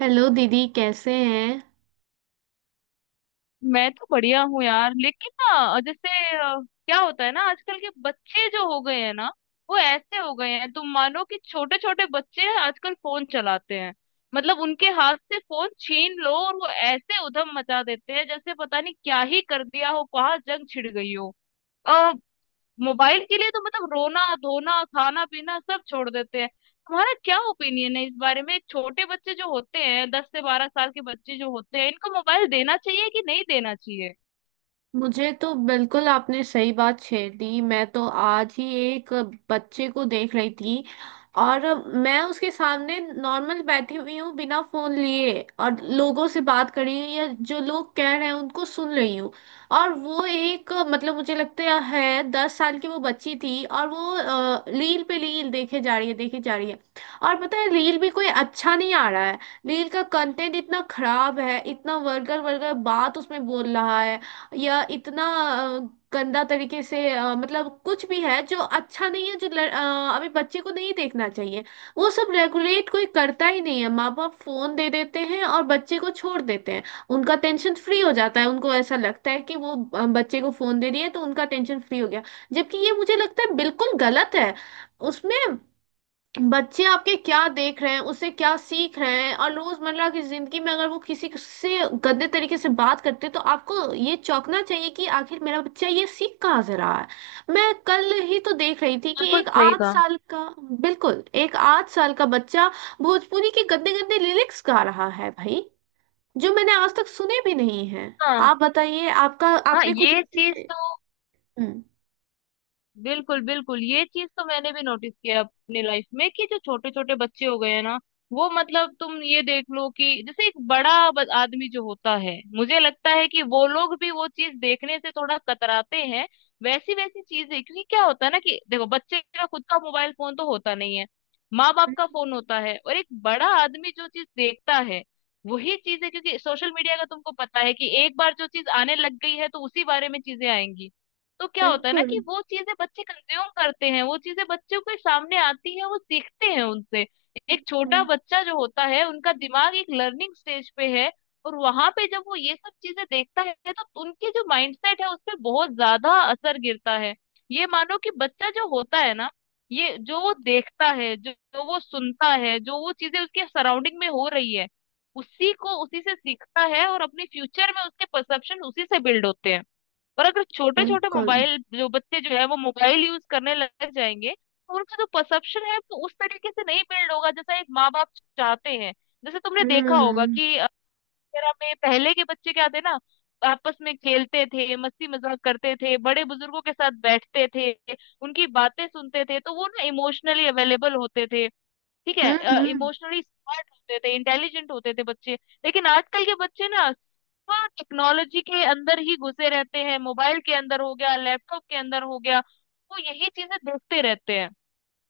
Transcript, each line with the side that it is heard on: right: Hello दीदी, कैसे हैं?
left: मैं तो बढ़िया हूँ यार। लेकिन ना, जैसे अ, क्या होता है ना, आजकल के बच्चे जो हो गए हैं ना, वो ऐसे हो गए हैं। तुम मानो कि छोटे छोटे बच्चे हैं, आजकल फोन चलाते हैं। मतलब उनके हाथ से फोन छीन लो और वो ऐसे उधम मचा देते हैं जैसे पता नहीं क्या ही कर दिया हो, कहाँ जंग छिड़ गई हो। आ, मोबाइल के लिए तो मतलब रोना धोना खाना पीना सब छोड़ देते हैं। तुम्हारा क्या ओपिनियन है इस बारे में? छोटे बच्चे जो होते हैं, दस से बारह साल के बच्चे जो होते हैं, इनको मोबाइल देना चाहिए कि नहीं देना चाहिए?
right: मुझे तो बिल्कुल आपने सही बात छेड़ दी। मैं तो आज ही एक बच्चे को देख रही थी और मैं उसके सामने नॉर्मल बैठी हुई हूँ, बिना फोन लिए, और लोगों से बात कर रही हूँ या जो लोग कह रहे हैं उनको सुन रही हूँ। और वो एक, मतलब, मुझे लगता है 10 साल की वो बच्ची थी, और वो रील पे रील देखे जा रही है, देखे जा रही है। और पता है, रील भी कोई अच्छा नहीं आ रहा है। रील का कंटेंट इतना खराब है, इतना वर्गर वर्गर बात उसमें बोल रहा है, या इतना गंदा तरीके से, मतलब, कुछ भी है जो अच्छा नहीं है, जो अभी बच्चे को नहीं देखना चाहिए। वो सब रेगुलेट कोई करता ही नहीं है। माँ बाप फोन दे देते हैं और बच्चे को छोड़ देते हैं। उनका टेंशन फ्री हो जाता है। उनको ऐसा लगता है कि वो बच्चे को फोन दे दिए तो उनका टेंशन फ्री हो गया, जबकि ये मुझे लगता है बिल्कुल गलत है। उसमें बच्चे आपके क्या देख रहे हैं, उससे क्या सीख रहे हैं, और रोजमर्रा की जिंदगी में अगर वो किसी से गंदे तरीके से बात करते हैं तो आपको ये चौंकना चाहिए कि आखिर मेरा बच्चा ये सीख कहाँ से रहा है। मैं कल ही तो देख रही थी कि
left: बिल्कुल
right: एक
left: सही
right: आठ
left: कहा।
right: साल का, बिल्कुल, एक 8 साल का बच्चा भोजपुरी के गंदे गंदे लिरिक्स गा रहा है, भाई, जो मैंने आज तक सुने भी नहीं है।
left: हाँ
right: आप बताइए, आपका,
left: हाँ,
right: आपने कुछ
left: ये
right: ऐसे।
left: चीज तो
right: हम्म।
left: बिल्कुल बिल्कुल, ये चीज तो मैंने भी नोटिस किया है अपनी लाइफ में, कि जो छोटे छोटे बच्चे हो गए हैं ना, वो मतलब तुम ये देख लो कि जैसे एक बड़ा आदमी जो होता है, मुझे लगता है कि वो लोग भी वो चीज देखने से थोड़ा कतराते हैं, वैसी वैसी चीजें। क्योंकि क्या होता है ना, कि देखो, बच्चे का खुद का मोबाइल फोन तो होता नहीं है, माँ बाप का फोन होता है, और एक बड़ा आदमी जो चीज देखता है वही चीज है। क्योंकि सोशल मीडिया का तुमको पता है कि एक बार जो चीज आने लग गई है तो उसी बारे में चीजें आएंगी। तो क्या होता है ना,
right: बिल्कुल।
left: कि वो चीजें बच्चे कंज्यूम करते हैं, वो चीजें बच्चों के सामने आती है, वो सीखते हैं उनसे। एक छोटा
right: हम्म।
left: बच्चा जो होता है, उनका दिमाग एक लर्निंग स्टेज पे है, और वहां पे जब वो ये सब चीजें देखता है तो उनकी जो माइंडसेट है उस पे बहुत ज्यादा असर गिरता है। ये मानो कि बच्चा जो होता है ना, ये जो वो देखता है, जो वो सुनता है, जो वो चीजें उसके सराउंडिंग में हो रही है, उसी को उसी से सीखता है, और अपने फ्यूचर में उसके परसेप्शन उसी से बिल्ड होते हैं। और अगर छोटे छोटे
right: बिल्कुल।
left: मोबाइल जो बच्चे जो है वो मोबाइल यूज करने लग जाएंगे, तो उनका जो परसेप्शन है वो उस तरीके से नहीं बिल्ड होगा जैसा एक माँ बाप चाहते हैं। जैसे तुमने
right: हम्म।
left: देखा होगा
right: हम्म।
left: कि अगर हमें पहले के बच्चे क्या थे ना, आपस में खेलते थे, मस्ती मजाक करते थे, बड़े बुजुर्गों के साथ बैठते थे, उनकी बातें सुनते थे, तो वो ना इमोशनली अवेलेबल होते थे। ठीक है,
right: हम्म।
left: इमोशनली स्मार्ट होते थे, इंटेलिजेंट होते थे बच्चे। लेकिन आजकल के बच्चे ना, हाँ, टेक्नोलॉजी के अंदर ही घुसे रहते हैं, मोबाइल के अंदर हो गया, लैपटॉप के अंदर हो गया, वो यही चीजें देखते रहते हैं,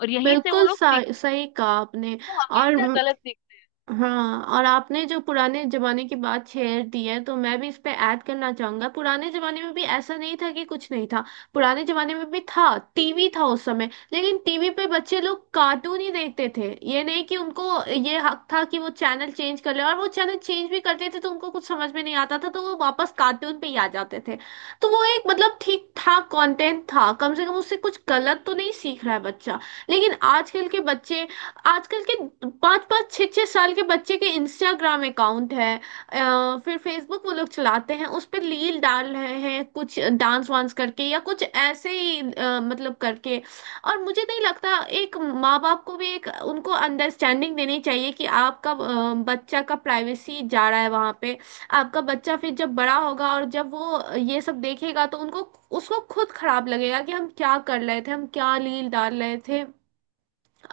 left: और यहीं से वो
right: बिल्कुल
left: लोग सीखते
right: सही कहा आपने।
left: हैं। वो
right: और
left: हमेशा गलत सीखते हैं।
right: हाँ, और आपने जो पुराने जमाने की बात छेड़ दी है, तो मैं भी इस पे ऐड करना चाहूंगा। पुराने जमाने में भी ऐसा नहीं था कि कुछ नहीं था। पुराने जमाने में भी था, टीवी था उस समय, लेकिन टीवी पे बच्चे लोग कार्टून ही देखते थे। ये नहीं कि उनको ये हक था कि वो चैनल चेंज कर ले, और वो चैनल चेंज भी करते थे तो उनको कुछ समझ में नहीं आता था, तो वो वापस कार्टून पे ही आ जाते थे। तो वो एक, मतलब, ठीक ठाक कंटेंट था। कम से कम उससे कुछ गलत तो नहीं सीख रहा है बच्चा। लेकिन आजकल के बच्चे, आजकल के पाँच पाँच छः छः साल के बच्चे के इंस्टाग्राम अकाउंट है। फिर फेसबुक वो लोग चलाते हैं, उस पर रील डाल रहे हैं, कुछ डांस वांस करके या कुछ ऐसे ही, मतलब, करके। और मुझे नहीं लगता, एक माँ बाप को भी एक उनको अंडरस्टैंडिंग देनी चाहिए कि आपका बच्चा का प्राइवेसी जा रहा है वहाँ पे। आपका बच्चा फिर जब बड़ा होगा और जब वो ये सब देखेगा तो उनको, उसको खुद खराब लगेगा कि हम क्या कर रहे थे, हम क्या रील डाल रहे थे।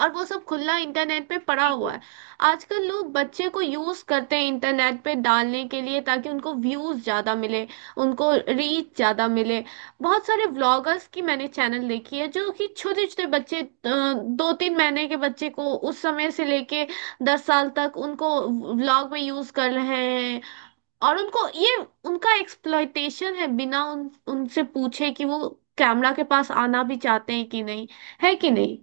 right: और वो सब खुला इंटरनेट पे पड़ा हुआ
left: बिल्कुल
right: है। आजकल लोग बच्चे को यूज करते हैं इंटरनेट पे डालने के लिए, ताकि उनको व्यूज ज्यादा मिले, उनको रीच ज्यादा मिले। बहुत सारे व्लॉगर्स की मैंने चैनल देखी है, जो कि छोटे छोटे बच्चे, 2 3 महीने के बच्चे को, उस समय से लेके 10 साल तक उनको व्लॉग में यूज कर रहे हैं। और उनको ये, उनका एक्सप्लॉयटेशन है, बिना उन उनसे पूछे कि वो कैमरा के पास आना भी चाहते हैं कि नहीं, है कि नहीं।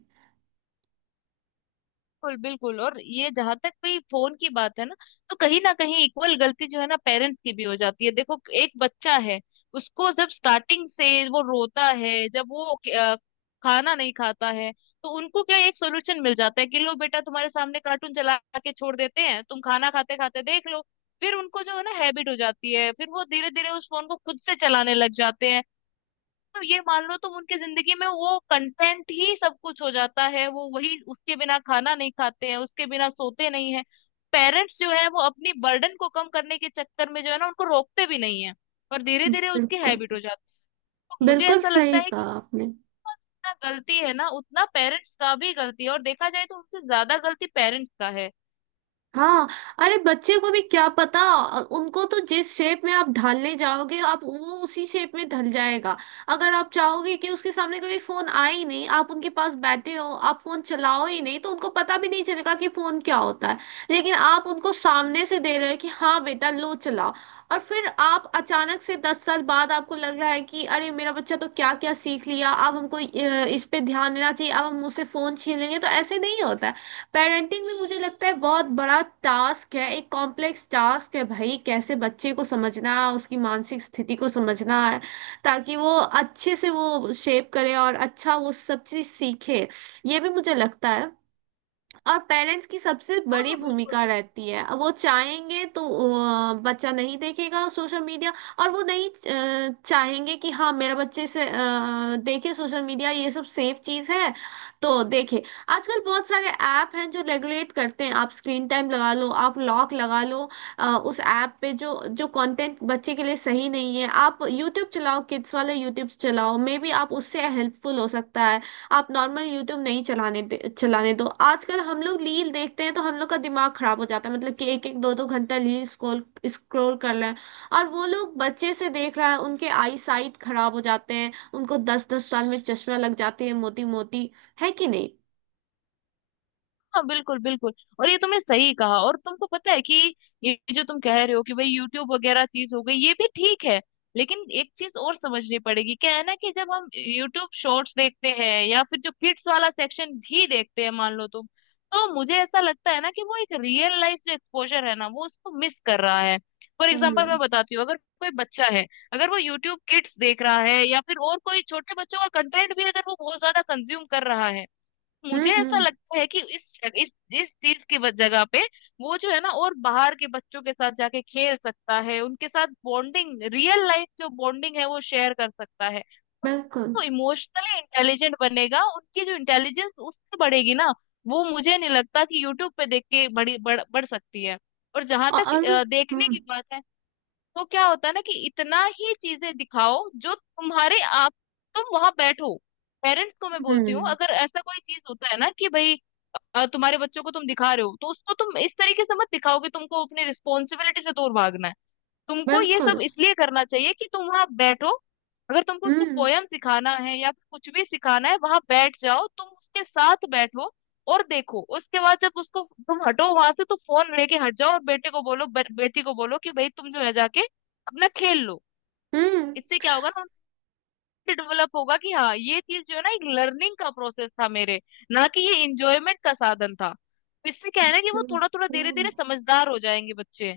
left: बिल्कुल बिल्कुल, और ये जहां तक भी फोन की बात है ना, तो कहीं ना कहीं इक्वल गलती जो है ना पेरेंट्स की भी हो जाती है। देखो, एक बच्चा है, उसको जब स्टार्टिंग से वो रोता है, जब वो अ, खाना नहीं खाता है, तो उनको क्या एक सोल्यूशन मिल जाता है कि लो बेटा, तुम्हारे सामने कार्टून चला के छोड़ देते हैं, तुम खाना खाते खाते देख लो। फिर उनको जो है ना हैबिट हो जाती है, फिर वो धीरे धीरे उस फोन को खुद से चलाने लग जाते हैं। तो ये मान लो तुम, उनकी जिंदगी में वो कंटेंट ही सब कुछ हो जाता है, वो वही, उसके बिना खाना नहीं खाते हैं, उसके बिना सोते नहीं है। पेरेंट्स जो है वो अपनी बर्डन को कम करने के चक्कर में जो है ना उनको रोकते भी नहीं है, और धीरे धीरे उसकी
right: बिल्कुल।
left: हैबिट हो जाती है। तो मुझे
right: बिल्कुल
left: ऐसा लगता
right: सही
left: है कि
right: कहा आपने।
left: जितना गलती है ना उतना पेरेंट्स का भी गलती है, और देखा जाए तो उनसे ज्यादा गलती पेरेंट्स का है।
right: हाँ, अरे, बच्चे को भी क्या पता? उनको तो जिस शेप में आप ढालने जाओगे आप, वो उसी शेप में ढल जाएगा। अगर आप चाहोगे कि उसके सामने कभी फोन आए ही नहीं, आप उनके पास बैठे हो, आप फोन चलाओ ही नहीं, तो उनको पता भी नहीं चलेगा कि फोन क्या होता है। लेकिन आप उनको सामने से दे रहे हो कि हाँ बेटा लो चलाओ, और फिर आप अचानक से 10 साल बाद आपको लग रहा है कि अरे मेरा बच्चा तो क्या क्या सीख लिया, अब हमको, इस पे ध्यान देना चाहिए, अब हम मुझसे फोन छीन लेंगे, तो ऐसे नहीं होता है। पेरेंटिंग भी मुझे लगता है बहुत बड़ा टास्क है, एक कॉम्प्लेक्स टास्क है भाई, कैसे बच्चे को समझना, उसकी मानसिक स्थिति को समझना है, ताकि वो अच्छे से वो शेप करे और अच्छा वो सब चीज सीखे। ये भी मुझे लगता है। और पेरेंट्स की सबसे
left: हाँ
right: बड़ी
left: हाँ बिल्कुल।
right: भूमिका रहती है। वो चाहेंगे तो बच्चा नहीं देखेगा सोशल मीडिया, और वो नहीं चाहेंगे कि हाँ मेरा बच्चे से देखे सोशल मीडिया, ये सब सेफ चीज है तो देखे। आजकल बहुत सारे ऐप हैं जो रेगुलेट करते हैं, आप स्क्रीन टाइम लगा लो, आप लॉक लगा लो उस ऐप पे, जो जो कंटेंट बच्चे के लिए सही नहीं है। आप यूट्यूब चलाओ, किड्स वाले यूट्यूब चलाओ, मे बी आप उससे हेल्पफुल हो सकता है। आप नॉर्मल यूट्यूब नहीं चलाने दे, चलाने दो। आजकल हम लोग रील देखते हैं तो हम लोग का दिमाग खराब हो जाता है, मतलब कि एक एक दो दो घंटा रील स्क्रॉल स्क्रॉल कर रहे हैं। और वो लोग, बच्चे से देख रहा है, उनके आई साइट खराब हो जाते हैं, उनको 10 10 साल में चश्मा लग जाती है, मोटी मोटी, है कि नहीं?
left: हाँ बिल्कुल बिल्कुल, और ये तुमने सही कहा। और तुमको पता है कि ये जो तुम कह रहे हो कि भाई यूट्यूब वगैरह चीज हो गई, ये भी ठीक है। लेकिन एक चीज और समझनी पड़ेगी, क्या है ना कि जब हम यूट्यूब शॉर्ट्स देखते हैं या फिर जो किड्स वाला सेक्शन भी देखते हैं मान लो तुम, तो मुझे ऐसा लगता है ना कि वो एक रियल लाइफ जो एक्सपोजर है ना वो उसको मिस कर रहा है। फॉर एग्जाम्पल
right: हम्म।
left: मैं बताती हूँ, अगर कोई बच्चा है, अगर वो यूट्यूब किड्स देख रहा है या फिर और कोई छोटे बच्चों का कंटेंट भी अगर वो बहुत ज्यादा कंज्यूम कर रहा है,
right: हम्म।
left: मुझे ऐसा
right: हम्म।
left: लगता है कि इस इस चीज की जगह पे वो जो है ना और बाहर के बच्चों के साथ जाके खेल सकता है, उनके साथ बॉन्डिंग, रियल लाइफ जो बॉन्डिंग है वो शेयर कर सकता है। उस-
right: बिल्कुल।
left: तो इमोशनली इंटेलिजेंट बनेगा, उनकी जो इंटेलिजेंस उससे बढ़ेगी ना। वो मुझे नहीं लगता कि यूट्यूब पे देख के बड़ी बढ़ बढ़ सकती है। और जहां
right: और
left: तक
right: और।
left: देखने
right: हम्म।
left: की बात है, तो क्या होता है ना कि इतना ही चीजें दिखाओ जो तुम्हारे आप, तुम वहां बैठो। पेरेंट्स को मैं बोलती हूँ,
right: हम्म।
left: अगर ऐसा कोई चीज होता है ना कि भाई, तुम्हारे बच्चों को तुम दिखा रहे हो, तो उसको तुम इस तरीके से मत दिखाओ कि तुमको अपनी रिस्पॉन्सिबिलिटी से दूर भागना है। तुमको ये
right: बिल्कुल।
left: सब इसलिए करना चाहिए कि तुम वहां बैठो। अगर तुमको उसको
right: हम्म।
left: पोयम सिखाना है या फिर कुछ भी सिखाना है, वहां बैठ जाओ, तुम उसके साथ बैठो, और देखो उसके बाद जब उसको तुम हटो वहां से, तो फोन लेके हट जाओ और बेटे को बोलो, बेटी को बोलो कि भाई तुम जो है जाके अपना खेल लो।
right: हम्म।
left: इससे क्या होगा ना, उनको डेवलप होगा कि हाँ, ये चीज जो है ना एक लर्निंग का प्रोसेस था मेरे, ना कि ये इंजॉयमेंट का साधन था। इससे क्या है ना कि वो
right: हम्म।
left: थोड़ा थोड़ा धीरे
right: हम्म।
left: धीरे समझदार हो जाएंगे बच्चे।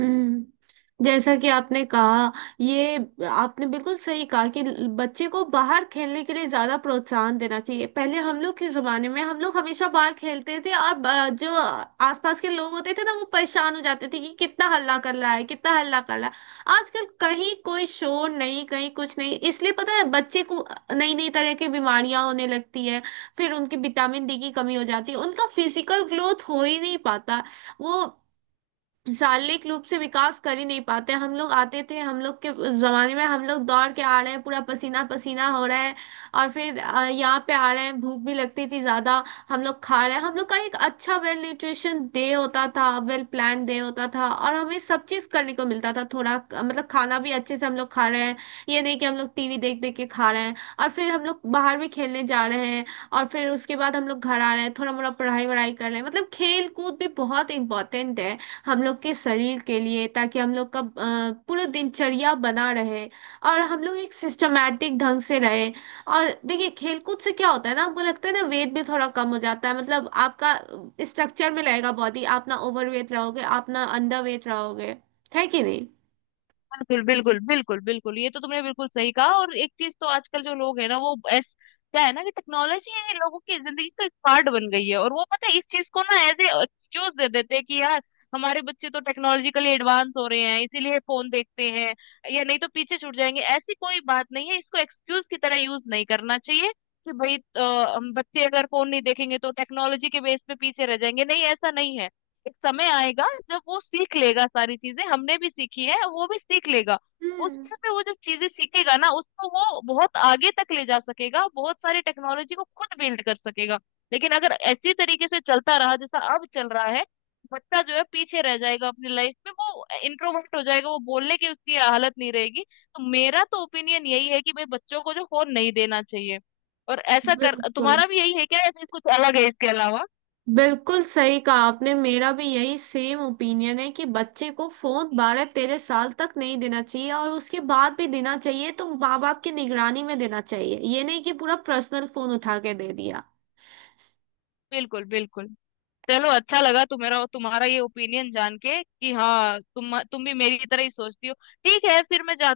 right: हम्म। जैसा कि आपने कहा, ये, आपने बिल्कुल सही कहा कि बच्चे को बाहर खेलने के लिए ज्यादा प्रोत्साहन देना चाहिए। पहले हम लोग के जमाने में हम लोग हमेशा बाहर खेलते थे, और जो आसपास के लोग होते थे ना वो परेशान हो जाते थे कि कितना हल्ला कर रहा है, कितना हल्ला कर रहा है। आजकल कहीं कोई शोर नहीं, कहीं कुछ नहीं, इसलिए पता है बच्चे को नई नई तरह की बीमारियां होने लगती है। फिर उनकी विटामिन डी की कमी हो जाती है, उनका फिजिकल ग्रोथ हो ही नहीं पाता, वो शारीरिक रूप से विकास कर ही नहीं पाते। हम लोग आते थे, हम लोग के जमाने में हम लोग दौड़ के आ रहे हैं, पूरा पसीना पसीना हो रहा है, और फिर यहाँ पे आ रहे हैं, भूख भी लगती थी ज्यादा, हम लोग खा रहे हैं। हम लोग का एक अच्छा वेल न्यूट्रिशन डे होता था, वेल प्लान डे होता था, और हमें सब चीज करने को मिलता था थोड़ा, मतलब, खाना भी अच्छे से हम लोग खा रहे हैं। ये नहीं कि हम लोग टीवी देख देख के खा रहे हैं, और फिर हम लोग बाहर भी खेलने जा रहे हैं, और फिर उसके बाद हम लोग घर आ रहे हैं, थोड़ा मोड़ा पढ़ाई वढ़ाई कर रहे हैं। मतलब, खेल कूद भी बहुत इंपॉर्टेंट है हम लोग के शरीर के लिए, ताकि हम लोग का पूरा दिनचर्या बना रहे, और हम लोग एक सिस्टमैटिक ढंग से रहे। और देखिए, खेलकूद से क्या होता है ना, हमको लगता है ना वेट भी थोड़ा कम हो जाता है, मतलब आपका स्ट्रक्चर में रहेगा बॉडी, आप ना ओवरवेट रहोगे, आप ना अंडर वेट रहोगे, है कि नहीं?
left: बिल्कुल बिल्कुल बिल्कुल बिल्कुल, ये तो तुमने बिल्कुल सही कहा। और एक चीज तो आजकल जो लोग है ना वो ऐस क्या है ना कि टेक्नोलॉजी है, लोगों की जिंदगी का एक पार्ट बन गई है, और वो पता है इस चीज को ना एज ए एक्सक्यूज दे देते हैं कि यार हमारे बच्चे तो टेक्नोलॉजिकली एडवांस हो रहे हैं इसीलिए फोन देखते हैं, या नहीं तो पीछे छूट जाएंगे। ऐसी कोई बात नहीं है, इसको एक्सक्यूज की तरह यूज नहीं करना चाहिए कि भाई हम बच्चे अगर फोन नहीं देखेंगे तो टेक्नोलॉजी के बेस पे पीछे रह जाएंगे। नहीं, ऐसा नहीं है। एक समय आएगा जब वो सीख लेगा सारी चीजें, हमने भी सीखी है वो भी सीख लेगा। उस
right: हम्म।
left: समय वो जब चीजें सीखेगा ना, उसको वो बहुत आगे तक ले जा सकेगा, बहुत सारी टेक्नोलॉजी को खुद बिल्ड कर सकेगा। लेकिन अगर ऐसी तरीके से चलता रहा जैसा अब चल रहा है, बच्चा जो है पीछे रह जाएगा अपनी लाइफ में, वो इंट्रोवर्ट हो जाएगा, वो बोलने की उसकी हालत नहीं रहेगी। तो मेरा तो ओपिनियन यही है कि भाई बच्चों को जो फोन नहीं देना चाहिए। और ऐसा कर
right: बिल्कुल।
left: तुम्हारा भी यही है क्या, या फिर कुछ अलग है इसके अलावा?
right: बिल्कुल सही कहा आपने। मेरा भी यही सेम ओपिनियन है कि बच्चे को फोन 12 13 साल तक नहीं देना चाहिए, और उसके बाद भी देना चाहिए तो माँ बाप की निगरानी में देना चाहिए, ये नहीं कि पूरा पर्सनल फोन उठा के दे दिया।
left: बिल्कुल बिल्कुल। चलो, अच्छा लगा तुम्हारा तुम्हारा ये ओपिनियन जान के कि हाँ, तुम भी मेरी तरह ही सोचती हो। ठीक है, फिर मैं जाती